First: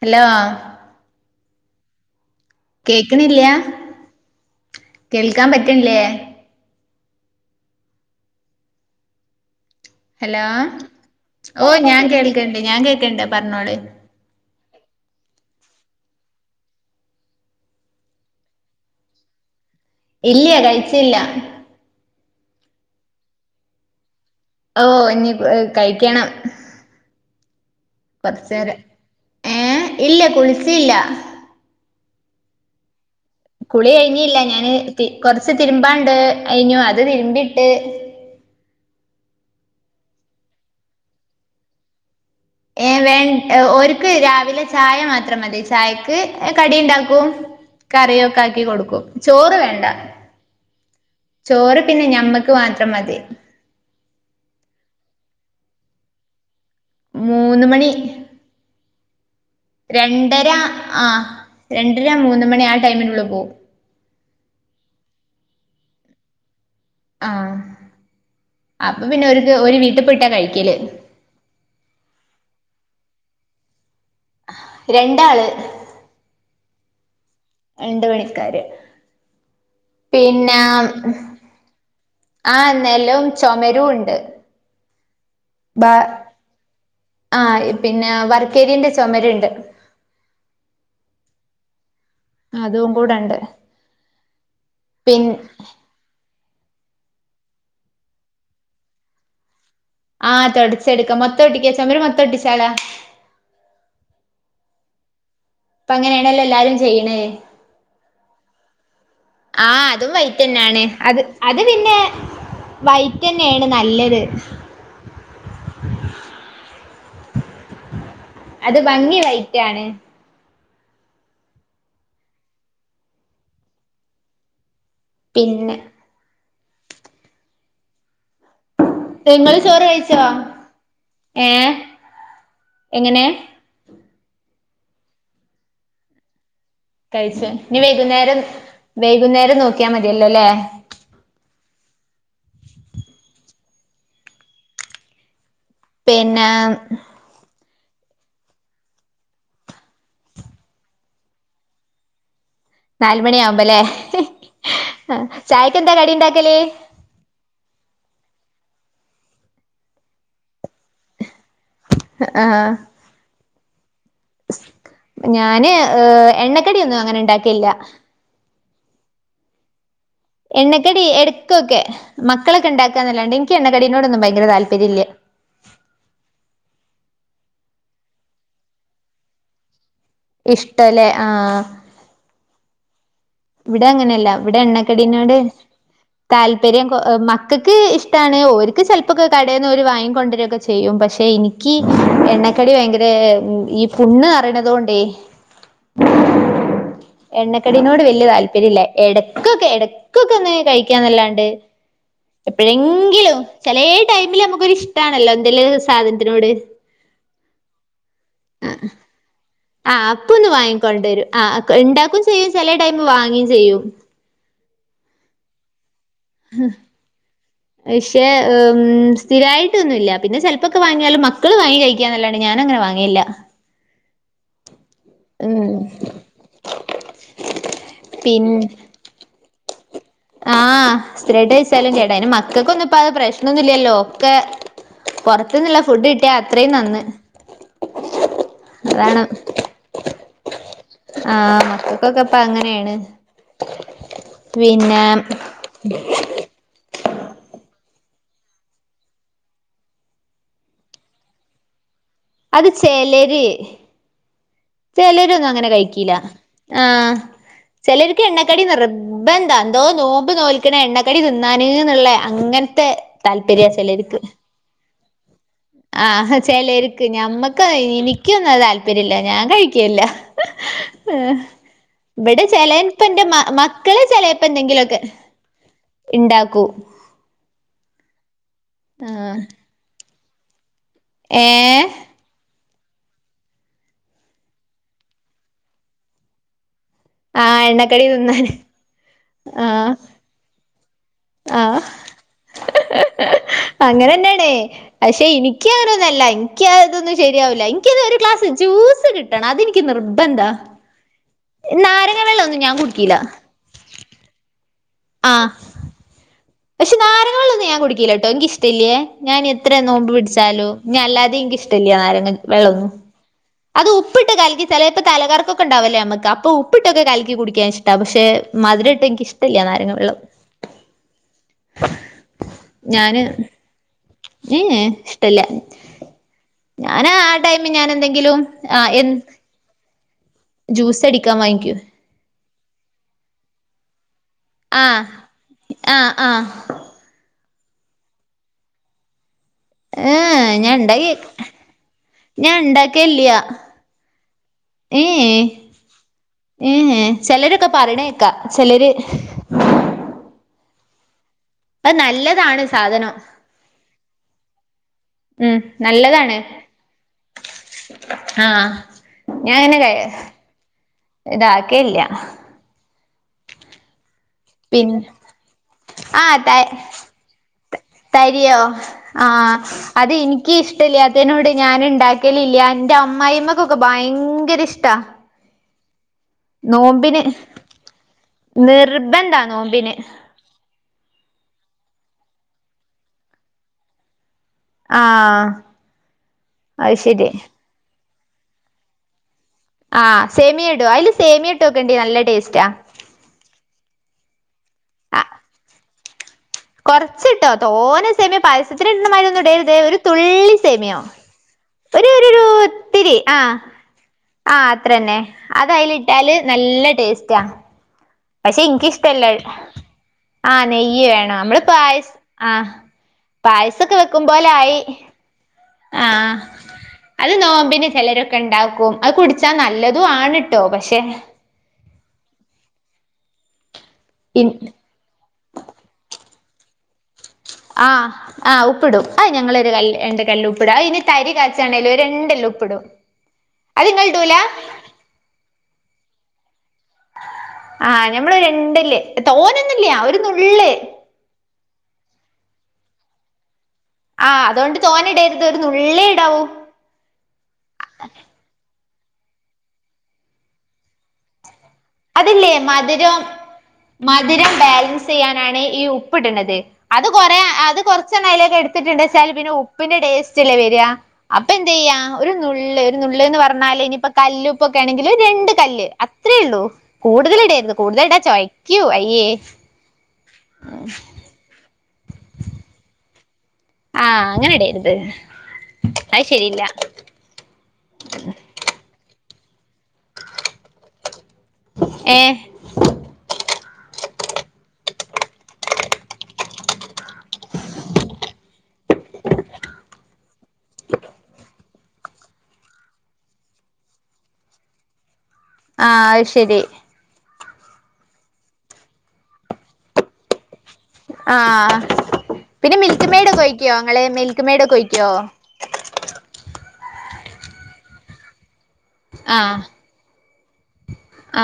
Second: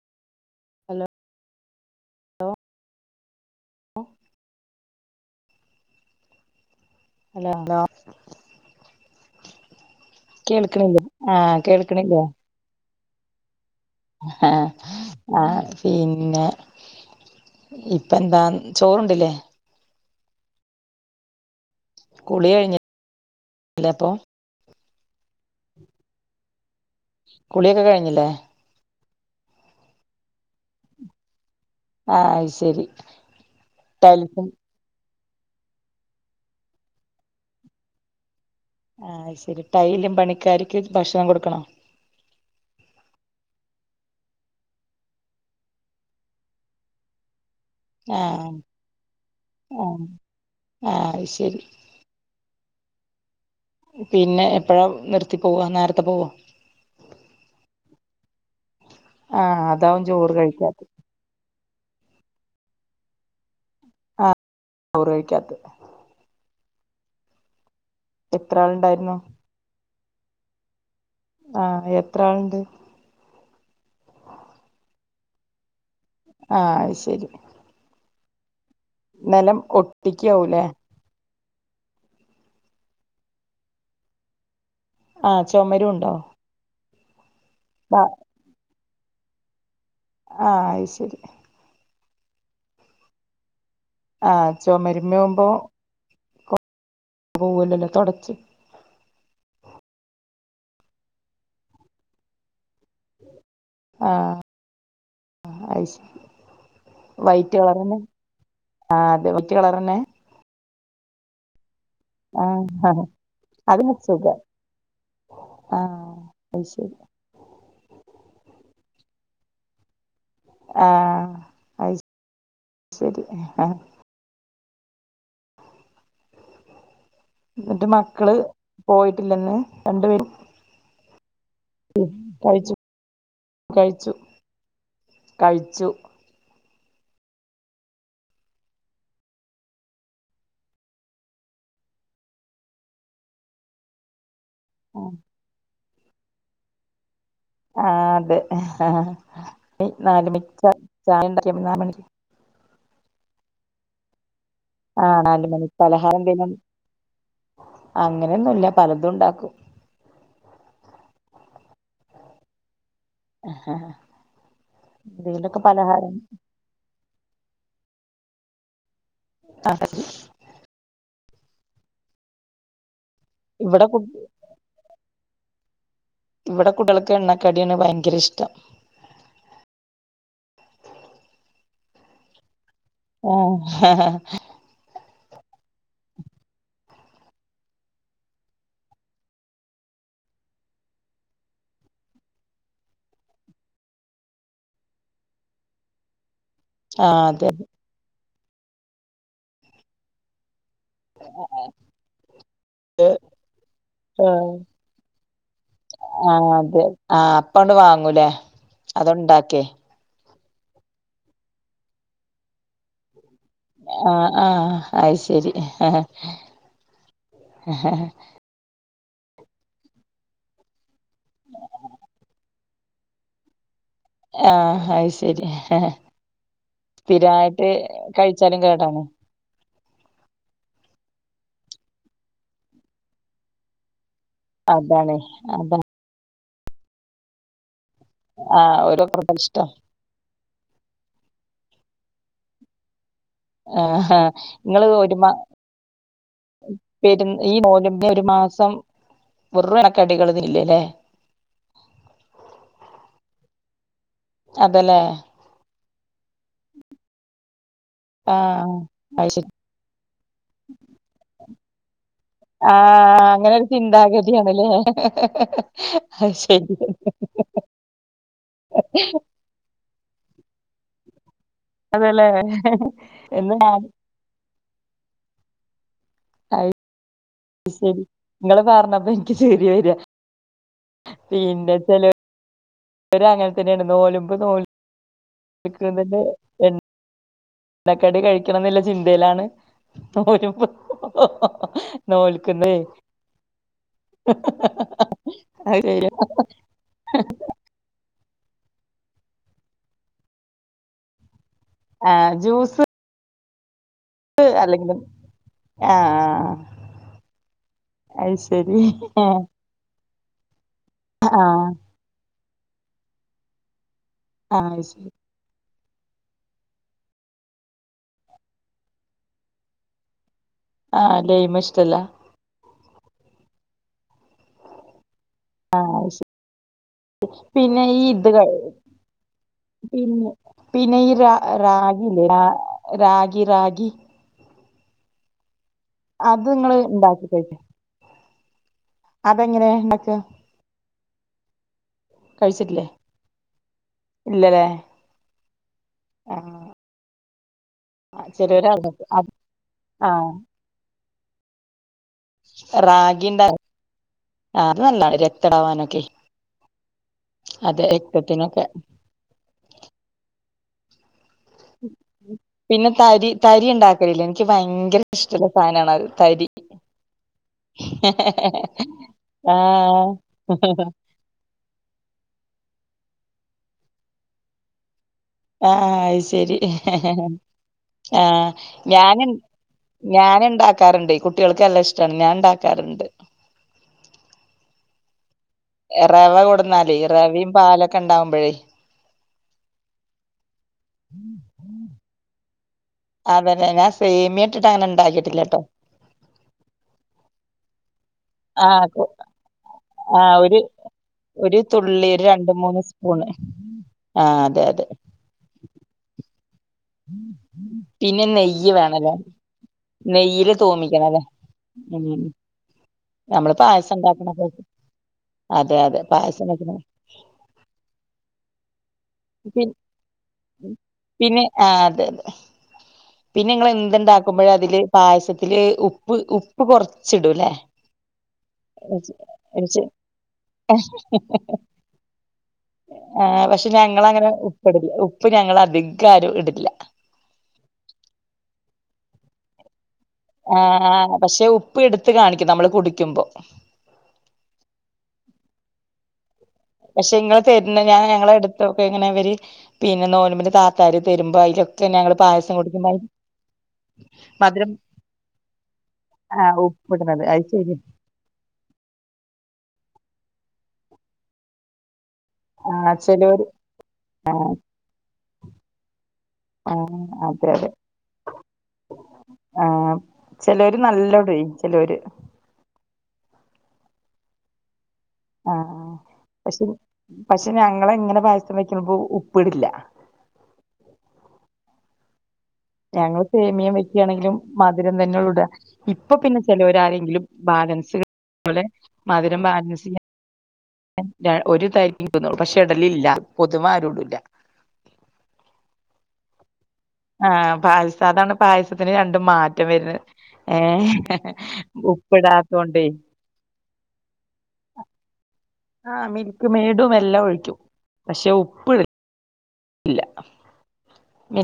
Hello hello കേക്ക്ണില്ല്യാ കേൾക്കാൻ പറ്റില്ലേ? ല്ല്യ ഹലോ ഹലോ കേൾക്കണില്ലേ ആഹ് ഓഹ് ഞാൻ കേൾക്കണില്ലേ കേൾക്ക്ണ്ട് ഞാൻ കേക്ക്ണ്ട് പറഞ്ഞോളിൻ ങ്‌ഹ് ആഹ് പിന്നെ ഇപ്പ എന്താ ചോറുണ്ടില്ലേ? ഇല്ല്യ കഴിച്ചില്ല കുളി കഴിഞ്ഞ് ലേ അപ്പോ ഓഹ് ഇഞ്ഞി ഏഹ് കഴിക്കണം കുളിയൊക്കേ കൊറച്ചേരെ ഏഹ് ഇല്ല കുളിച്ചില്ല ആഹ് അയ്ശരി കുളി കഴിഞ്ഞില്ല ഞാന് ത് കൊറച്ച് തിരുമ്പാണ്ട് കയിഞ്ഞു അത് തിരുമ്പിട്ട് ആഹ് അത് ശരി ടൈലും പണിക്കാര്ക്ക് ഭക്ഷണം കൊടുക്കണോ? ഏ വേൺ ഓരുക്ക് രാവിലെ ചായ മാത്രം മതി. ചായക്ക് കടിണ്ടാക്കും. കറിയൊക്കെ ആഹ് ആക്കി കൊടുക്കും ചോറ് വേണ്ട. ആഹ് ആഹ് അത് ശരി ചോറ് പിന്നെ ഞമ്മക്ക് മാത്രം മതി പിന്നെ എപ്പഴാ നിർത്തി പോവാ നേർത്തെ പോവോ? മൂന്ന് മണി. ആഹ് അതാവും ചോറ് രണ്ടര കഴിക്കാത്ത ആഹ് രണ്ടര മൂന്ന് മണി ആ ടൈമിന്റെ ഉള്ള് പോവും ആഹ് ഒറൊഴിക്കാത്ത് ആഹ് എത്ര അപ്പ ആളുണ്ടായിരുന്നു പിന്നെ ഓരുക്ക് ഓരു വീട്ട്പ്പോയിട്ടാ കഴിക്കല് ആഹ് എത്ര ആളുണ്ട്? രണ്ടാള് ആഹ് അയ്ശരി രണ്ടു പണിക്കാര്. പിന്നാ ഒട്ടിക്കാവൂലേ ആഹ് നെലവും ചൊമരുണ്ട് ആഹ് ചൊമരുണ്ടോ? ആഹ് പിന്നെ വർക്കേരിയേന്റെ ചൊമരുണ്ട്. ആഹ് അയ്ശരി അതും കൂടെണ്ട് ആഹ് ചൊമരുമ്മേ പിൻ ആവുമ്പോ [unintelligible] തൊടച്ച് ആഹ് തൊടച്ചെടുക്ക മൊത്തോട്ടിക്കാ ചൊമര് മൊത്തം ഒട്ടിച്ചാലോ? ആഹ് ആഹ് ഇപ്പ അയ്ശ അങ്ങനെയാണല്ലോ എല്ലാരും ചെയ്യണേ വൈറ്റാ പറയണ്‌ ആഹ് അതെ വൈറ്റ് കളറന്നേ തന്നെയാണ് അത് അത് പിന്നെ ആഹ് വൈറ്റ് തന്നെ ആണ് അതിന് നല്ലത് സുഖാ ആഹ് അത് ശരി അത് ഭംഗിയുള്ള ആയിറ്റാണ് ആഹ് അ ശരി ആഹ് പിന്നെ എന്നിട്ട് മക്കള് പോയിട്ടില്ലെന്ന് നിങ്ങള് ചോറ് കഴിച്ചോ രണ്ടുപേരും ഏഹ് കഴിച്ചു എങ്ങനെ കഴിച്ചു കഴിച്ചു കഴിച്ച ഇനി വൈകുന്നേരം വൈകുന്നേരം നോക്കിയാ മതിയല്ലോല്ലേ ആഹ് പിന്നെ ആഹ് അതെ ആഹ് നല് മ ചായണ്ടക്കിയ നാല് മണിക്ക് നാല് മണിയവുമ്പല്ലേ ആഹ് നാല് മണി ചായക്ക്ന്താ കടി ഉണ്ടാക്കല് അങ്ങനെയൊന്നു ഇല്ല പലതും ഉണ്ടാക്കും ആഹ് ആഹ് ഞാന് ഏ എണ്ണക്കടൊന്നും അങ്ങനെ ഉണ്ടാക്കിയില്ല [inaudible] എണ്ണക്കടി എടക്കൊക്കെ മക്കളൊക്കെ ഉണ്ടാക്കുക എന്നല്ലാണ്ട് എനിക്ക് ഇവിടെ കു എണ്ണക്കടീനോട്ന്നും ഭയര താല്പര്യമില്ലേ ഇവിടെ കുട്ടികൾക്ക് എണ്ണക്കാടിയാണ് ഭയങ്കര ഇഷ്ടം ഇഷ്ട്ടല്ലേ ആഹ് ഇവിടെ ആഹ് അങ്ങനെയല്ല ഇവിടെ എണ്ണക്കടീനോട് താല്പര്യം കോ മക്കൾക്ക് ഇഷ്ടമാണ് ഓർക്ക് ചിലപ്പക്കെ കടയിന്ന് ഓര് വാങ്ങിക്കൊണ്ടുവര ഒക്കെ ചെയ് ചെയ്യും പക്ഷെ എനിക്ക് എണ്ണക്കടി ഭയങ്കര ഈ പുണ് അറയണത കൊണ്ടേ ആ അതെ എണ്ണക്കടിനോട് വലിയ താല്പര്യല്ല ഇടയ്ക്കൊക്കെ ഇടയ്ക്കൊക്കെ ഒന്ന് കഴി ക്കന്നല്ലാണ്ട് അതെ എപ്പോഴെങ്കിലും ചിലേ ടൈമില് നമുക്കൊ ഇഷ്ടമാണല്ലോ എന്തെലും സാധനത്തിനോട് ആഹ് അപ്പണ്ട് വാങ്ങൂലേ അത്ണ്ടാക്കേ ആഹ് അപ്പൊ ഒന്ന് വാങ്ങിക്കൊണ്ടു വരും ആഹ് ഉണ്ടാക്കും ചെയ് ചില ടൈം വാങ്ങുകയും ചെയ്യും ആഹ് ആഹ് അയിശരി ആഹ് പക്ഷെ സ്ഥിരായിട്ടൊന്നുമില്ല പിന്നെ ചേല ഇപ്പൊക്കെ വാങ്ങിയാലും മക്കള് വാങ്ങി കഴിക്കാൻല്ലാണ്ട് ഞാൻ അങ്ങനെ വാങ്ങിയില്ല ആഹ് അത് ശരി സ്ഥിരമായിട്ട് പിൻ കഴിച്ചാലും കേടാണ് ആഹ് സ്ഥിരമായിട്ട് വിച്ചാലും കേട അന് മക്കൾക് ഒന്ന ഇപ്പ അ പ്രശ്നമൊന്നുമല്ലല്ലോ ഒക്കെ അതാണ് പുറത്തുന്നുള്ള അതാണ് ഫുഡ് കിട്ടിയാൽ അത്രയും നന്ന് ആഹ് ഓരോ അതാണ് [inaudible] ഇഷ്ട്ട ആഹ് മക്കൾക്കൊക്കെപ്പ അങ്ങനെയാണ് ആഹ് ആഹ് നിങ്ങള് ഒരുമ വരും ഈ മോന് ഒരു മാസം വെറുളക്കെ അടികൾ ഇല്ല അല്ലേ [inaudible] അത് ചെലര് അതല്ലേ ചെലര ഒന്നും അങ്ങനെ കഴിക്കില ആഹ് ചിലർക്ക് എണ്ണക്കടി ആഹ് അത് ശരി നിർബന്താ എന്തോ നോമ്പ് നോൽക്കണ എണ്ണക്കടി തിന്നാനന്നുള്ളേ അങ്ങനെ ത്തെ താല്പര്യ ചിലർക്ക് തല്ലേ ആഹ് ചെലർക്ക് ഞമ്മക്ക് എനിക്കൊന്നും അത് താല്പര്യം ഇല്ല ഞാൻ കഴി കില്ല അതെല്ലേ ഇവടെ ചെലപ്പോ ഇന്റെ മ എന്നാ മക്കൾ ചെലപ്പോ പ്പ എന്തെങ്കിലുമൊക്കെ ഇണ്ടാക്കൂ ആഹ് ശരി ഇങ്ങെൾ പർണപ്പം ഇൻക്ക് ആഹ് ചിരി വെരാ പിന്നെ ഏഹ് ചെലോ ഇവെരും അങ്ങെൻ തെന്നെയാണ് നോൽമ്പ് നോൽപ്പിക്കുന്നെത് ആഹ് എണ്ണക്കടി തിന്നാന് എന്നുള്ള ചിന്തയിലാണ് ആഹ് നോൽമ്പ് നോൽ നോൽക്കുന്നെ അങ്ങനെന്നെ ആണെയ് പക്ഷെ ഇൻക്ക് അത് അങ്ങനൊന്നും ശരിയാ അല്ല ഇൻക്കാതൊന്നും ശരിയാവുലാ ഇക്ക് ഇത് ഒര് ഗ്ലാസ് ജ്യൂസ് കിട്ടെണം അത് ഇന്ക്ക് നിർബെന്ധാ നാരങ്ങ ആഹ് വെള്ളൊന്നും ഞാൻ കുട്കീലാ ട്ട് അല്ലെങ്കിലും ആഹ് ആഹ് ആഹ് പക്ഷെ നാരങ്ങ വെളെളാന്നും ഞാൻ കുടിക്കില്ല ട്ടോ അത് ഇൽക്ക് ഇഷ്ട ശരി ഇല്ലെ ഞാൻ ആഹ് ഇനി എത്ര നോമ്പ് പിട്ച്ചാലും. ഇഞ്ഞ് അല്ലാതിം ഇൻക്ക് ആഹ് ഇഷ്ട ഇല്ല നാരങ്ങ വെള്ളൊന്നും അത് ഉപ്പ്ട്ട് കൽക്കി അത് ചേലെപ്പം ശരി തലകറക്കം ഒക്കെ ഒക്കെ ഇണ്ടാവൂലെ ഞമ്മെക്ക് അപ്പ ഉപ്പ് ഇട്ട് ഒക്കെ കൽക്കി കുടിക്ക്യാൻ ഇഷ്ടാ പക്ഷെ മധുരം ഇട്ടെയ് ഇൻക്ക് ഇഷ്ട ഇല്ല നാരങ്ങ വെള്ളം ആഹ് ലൈം ഇഷ്ട ഇല്ലാ ഞാന് ഏഹ് എഹ് ഞാനാ ടൈമി പിന്നെ ഈ ഇത് ഞാനെന്തെങ്കിലും ക- ആ എ പിന്നെ പിന്നെ ജ്യൂസ് ഈ രാ അടിക്കാൻ വാങ്ങിക്കും റാഗി ഇല്ലെ റാ റാഗി റാഗി ആഹ് ആഹ് ആഹ് അത് ഇങ്ങെൾ ഇണ്ടാക്കി കഴിക്കോ? അത് എങ്ങനെ? ഏഹ് ഏഹ് ഞാൻ ഇണ്ടാക്കി കഴി ഞാ കഴിച്ചിട്ടില്ലേ ഇണ്ടാകെൽ ഇല്ല്യാ ഇല്ലല്ലേ ഏഹ് എഹ് ആഹ് ഏഹ് ഏഹ് ചെലെര് ഒക്കെ പറിണെക്കാ ചെലോര് അത് ചെലെര് ആഹ് അഹ് നല്ല റാഗി ഇണ്ടാക്കാ ആഹ് അത് നല്ലാണ് രക്തം ഉം ഇണ്ടാവനൊക്കെ നല്ലതാണ് അതെ രക്തത്തിനൊക്കെ ഞാ അങ്ങനെ ഇത് ഇതാക്കെ ഇല്ലാ പിന്നെ തരി തരി ഇണ്ടാക്കെൽ ഇല്ലെ ഇൻക്ക് പിന്നെ ഭയങ്കര ഇഷ്ടള്ള സാനാണ് അഹ് ആഹ് തരി ത തരിയോ? ആഹ് അത് ഇൻക്ക് ഇഷ്ടല്ല്യാ ത്തെയ്നോട് ഞാൻ ഇണ്ടാക്കെൽ ഇല്ല്യാ ഇന്റെ അമ്മായി അമ്മക്കൊക്കെ ഭയങ്കര ഇഷ്ടാ ഏഹ് അഹ് ശെ ശരി നോമ്പിന് ആഹ് ഞാൻ ഇൺ നിർബന്ധാ നോമ്പിന് ഞാൻ ഇണ്ടാക്കെ ക്കാർ ഇണ്ട് കുട്ടിയാൾക്ക് നല്ല ഇഷ്ടാണ് ഞാ ഇണ്ടാക്കാറ് ഇണ്ട് ആഹ് റെവ അത് കൊട്ന്നാലെയ് ശരി റെവിം പാലൊക്കെ ഇണ്ടാവുമ്പഴെ ആഹ് സെമിയം ഇടോ അയ്ൽ സെമിയം ഇട്ടോക്കെണ്ടി നല്ല ടേസ്റ്റാ അതെലെ ഞാ സെമിയം ഇട്ട്ട്ട് അങ്ങനെ ഇണ്ടാക്കീട്ട് ഇല്ലട്ടോ കൊർച്ച് ഇട്ടോ തോനെ സെമിയെ ആഹ് പായസത്തിന് കൊ ഇട്ണ മായിരി ഒന്നും ഇടെര്ത് ഒര് തുള്ളി സെമിയോ ഒര് തുള്ളി ഒര് രണ്ട് മൂന്ന് സ്പൂണ് ആഹ് ആഹ് അതെ അതെ അത് അയിൽ ഇട്ടാല് നല്ല ടേസ്റ്റാ പിന്നെ പക്ഷെ നെയ്യ് ഇന്ക് ഇഷ്ട വേണല്ലേ ഇല്ല അഹ് നെയ്യില് ആഹ് നെയ്യ് തൂമിക്കണല്ലേ വേണം അമ്മെൾ ഉം പായസ് ആഹ് നമ്മള് പായസം പായസൊക്കെ വെക്കും ഉണ്ടാക്കണ പോലെ ആയി അതെ അതെ ആഹ് പായസം വെക്കണ അത് നോമ്പിന് ചിലരൊക്കെ ഇണ്ടാക്കും അത് കുടിച്ചാ പി നല്ലതും ആണ്‌ട്ടോ പഷെ പിന്നെ ആഹ് അതെ അതെ പിന്നെ ഇങ്ങെൾ എന്ത് ഇണ്ടാക്കുമ്പെഴും അതിൽ പായസത്തിൽ ഉപ്പ് ഉപ്പ് കൊർച്ച് ഇടും ലെ ആഹ് ആഹ് ഉപ്പ്ടും ആ ഞങ്ങളൊരു കല്ല് രണ്ട് കല്ല് ഉപ്പിടും അ ഇനി തരി കാച്ചാണെലും രണ്ട് കല്ലുപ്പ്ടും ആ പക്ഷെ ഞങ്ങളങ്ങനെ ഉപ്പ് ഇടില്ല ഉപ്പ് ഞങ്ങ അധികാരും ഇടില്ല ആഹ് ഞമ്മള് രണ്ടല്ലേ തോന്നന്നില്ല്യ ഒരു നുള്ള് ആഹ്ആ ഹ്പക്ഷെ ഉപ്പ് എടുത്ത് കാണിക്കും നമ്മള് കുടിക്കുമ്പോ ആഹ് അതുകൊണ്ട് തോനെ ഇടരുത് ഒരു നുള്ളേ ഇടാവു പക്ഷെ ഇങ്ങള് തരുന്നെ ഞാൻ ഞങ്ങളെടുത്തൊക്കെ ഇങ്ങനിവര് പിന്നെ നോൽമ്പല് താത്താര് തരുമ്പോ അയിലൊ ക്കെ ഞങ്ങള് അതില്ലേ പായസം കൊടുക്കുമ്പ മധുരം മധുരം ബാലൻസ് ചെയ്യാനാണ് ഈ ഉപ്പിടണത് ആഹ് അത് ഉപ്പിടണത് കൊറ ശരി അത് കുറ [unintelligible] എടുത്തിട്ടുണ്ട വെച്ചാല് പിന്നെ ഉപ്പിന്റെ ടേസ്റ്റ്ല്ലേ വരിക അപ്പൊ എന്ത് ചെയ്യാ ഒരു നള്ള് ആഹ് ഒരു നള്ള് എന്ന് ചെലോര് പറഞ്ഞാല് ഇനിപ്പോ കല്ലുപ്പൊക്കെ ആണെങ്കില് രണ്ട് കല്ല് അത്രയേ ഉള്ളു ആഹ് കൂടുതൽ അതെ അതെ ഇടരുത് കൂടുതൽ ഇടാ ചോയ്ക്കൂ അയ്യേ ല്ലോം ഇടൊയ് ചെലോര് ആഹ് അങ്ങനെ ഇടെര്ത് ആഹ് അയ് ശെരി ഇല്ല പക്ഷെ പക്ഷെ ഞങ്ങള ഇങ്ങനെ പായസം വെക്കുമ്പോ ഉപ്പിടില്ല ഏഹ് ഞങ്ങള്ൾ സേമിയം വെക്കയാണെങ്കിലും മധുരം തന്നെ ഉള്ളുഇട ഇപ്പൊ പിന്നെ ചിലവരരെങ്കിലും ബാലൻസ് പോലെ മധുരം ബാലൻസ് ഒരുതരി ഇടുംപക്ഷെ ഇടലില്ല പൊതുവ ആരും ഇടില്ല ആഹ്അയ് ശരി ആഹ് പായസ അതാണ് പായസത്തിന് രണ്ടും മാറ്റം വരുന്നത് ഏഹ് ആ ഹ്പിന്നെ ഉപ്പിടാത്തോണ്ടേ മിൽക്ക് മെയഡൊക്കെ ഒഴിക്കോ ങ്ങള് മിൽക്ക് മെയഡെക്കെ ഒഴിക്കോ ആഹ് മിൽക്ക് മേടും എല്ലാം ഒഴിക്കും പക്ഷെ ഉപ്പ്ടു ആഹ് ഇല്ല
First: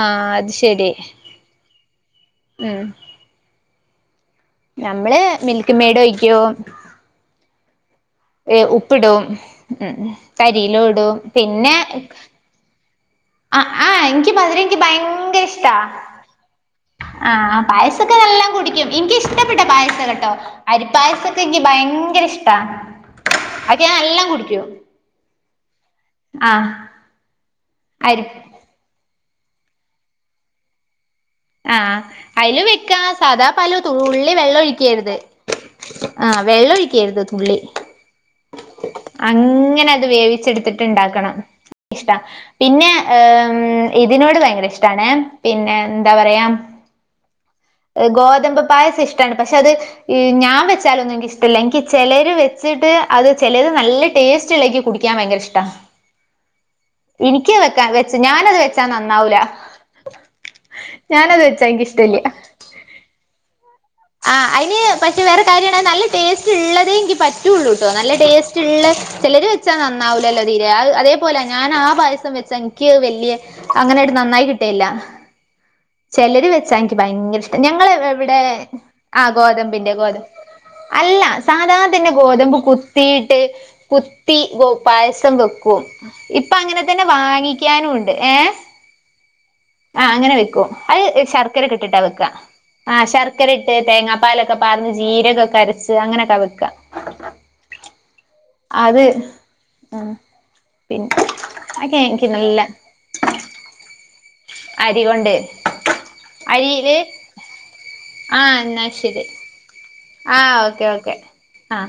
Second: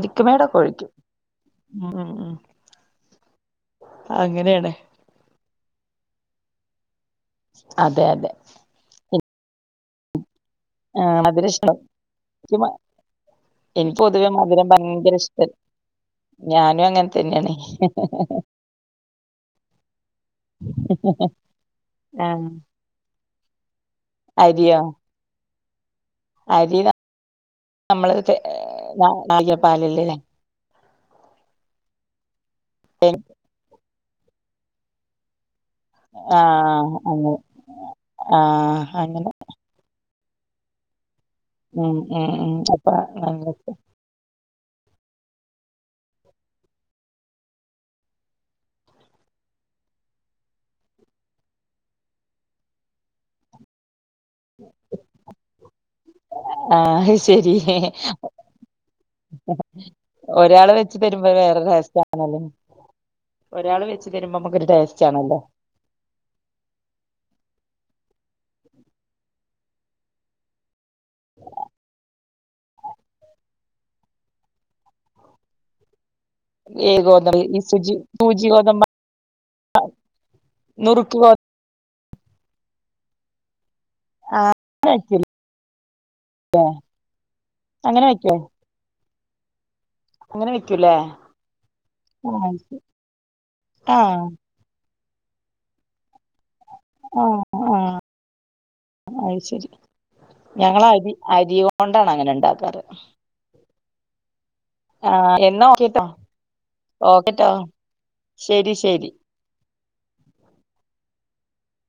ആഹ് അത് ശരി ഒഴിക്കും ഉം ഉം ഉം അങ്ങനെണ് നമ്മള് മിൽക്ക് മെയഡ് ഒഴിക്കും അതെ അതെ എ ഉപ്പിടും ഉം തരിലും ഇടു പിന്നെ ഇമ ആ ആഹ് എനിക്ക് മധുരം എനിക്ക് ഭയങ്കര ഇഷ്ട ഇഷ്ടാ ഞാനും അ ആഹ് പായസൊക്കെ നല്ലം കുടിക്കും നിക്കിഷ്ടപ്പെട്ട പായസകട്ടോ അരിപ്പായ സക്കെ എനിക്ക് ഭയങ്കര ആഹ് ഇഷ്ടാ അതക്കെ നല്ല അരിയോ ആ അരി ലനമ്മള് അരി ന [unintelligible] ആഹ്അതില് വെക്ക [inaudible] അതാ പാലും തുള്ളി വെള്ളെഴിക്കരുത് ആഹ് വെള്ളെഴിക്കരുത് തുള്ളി ആഹ്‌ഹ അങ്ങനെ ഇങ്ങനെ അത് വേവിച്ചെടുത്തിട്ട് ണ്ടാക്കണം ഉം ഇഷ്ട ഉം ഉം പിന്നെ അപ്പ നല്ല ഏം ഇതിനോട് ഭയങ്കര ഇഷ്ടാണ് പിന്നെ എന്താ പറയാ ഗോതമ്പ് പായസം ഇഷ്ടാണ് പക്ഷെ അത് ഞാ വെച്ചാലൊന്നും ൻക്ക് ഇഷ്ടല്ല നിക്ക് ചെലര് വെ വെച്ചിട്ട് അത് ചെലത് നല്ല ടേസ്റ്റ് ഇണ്ടെങ്കിൽ കുടിക്കാൻ ഭയങ്കര ഇഷ്ട ആഹ് എനിക്കത് ശരി വെക്കാ വെച്ചു ഞാനത് വെച്ചാ നന്നാവൂല ഒരാള് വെച്ച് തരുമ്പോ ഞാനത് വേറെ വെച്ചാ എനിക്കിഷ്ടല്ല. രസ്സാണല്ലോ ഒരാള് വെച്ച്തരുമ്പോ ആഹ് നമുക്കൊരു അയിന് ടേസ്റ്റ് പക്ഷെ ആണല്ലോ വേറെ കാര്യമാണ് നല്ല ടേസ്റ്റ് ഉള്ളതേ ഇൻക്ക് പറ്റുള്ളൂട്ടോ നല്ല ടേസ്റ്റ്ള്ള ചിലർ വെച്ചാൽ നന്നാവില്ലല്ലോ തീരെ അത പോലെ ഞാൻ ആ പായസം വെച്ച എനിക്ക് വല്യ അങ്ങനാട്ട് നന്നായി കിട്ടലല്ല്യ ചിലര് വെച്ചാ ഈ എനിക്ക് ഭയങ്കര ഗോതമ്പ് ഈ ഇഷ്ടം ഞങ്ങള് സുജി ഇവിടെ സൂചി ഗോതമ്പ് ആ ഗോതമ്പിന്റെ ഗോതമ്പ് നൂറ് ഗോതാ സാധാതന്നെ ഗോതമ്പ് കുത്തിയിട്ട് കുത്തി ഗേ വെക്കൂലെ പായസം വെക്കും ഇപ്പൊ അങ്ങനെ തന്നെ അങ്ങനെ വാങ്ങിക്കാനുണ്ട് വെക്കോ ഏഹ ആഹ് അങ്ങനെ വെക്കും അത് ശർക്കര ഇട്ടിട്ടാ വെക്കാ ആഹ് ആഹ് ശർക്കര ഇട്ട് തേങ്ങാ ആഹ് പാലൊക്കെ പറഞ്ഞ് ജീരക്കെ കരച്ച് അങ്ങനെയൊക്കെ വെക്ക ആഹ് ആഹ് അത് ഉം. ഞങ്ങൾ പിന്നെ അരി അരി അതൊക്കെ കൊണ്ടാണ് എനിക്ക് അങ്ങനെ നല്ല ഉണ്ടാക്കാറ്. [inaudible] അരി കൊണ്ട് ആഹ് എന്നാ ഓക്കെട്ടോ അരിയില് ഓക്കെട്ടോ ആഎന്നാ ശരി. ആഓക്കെ ഓക്കെ ആ.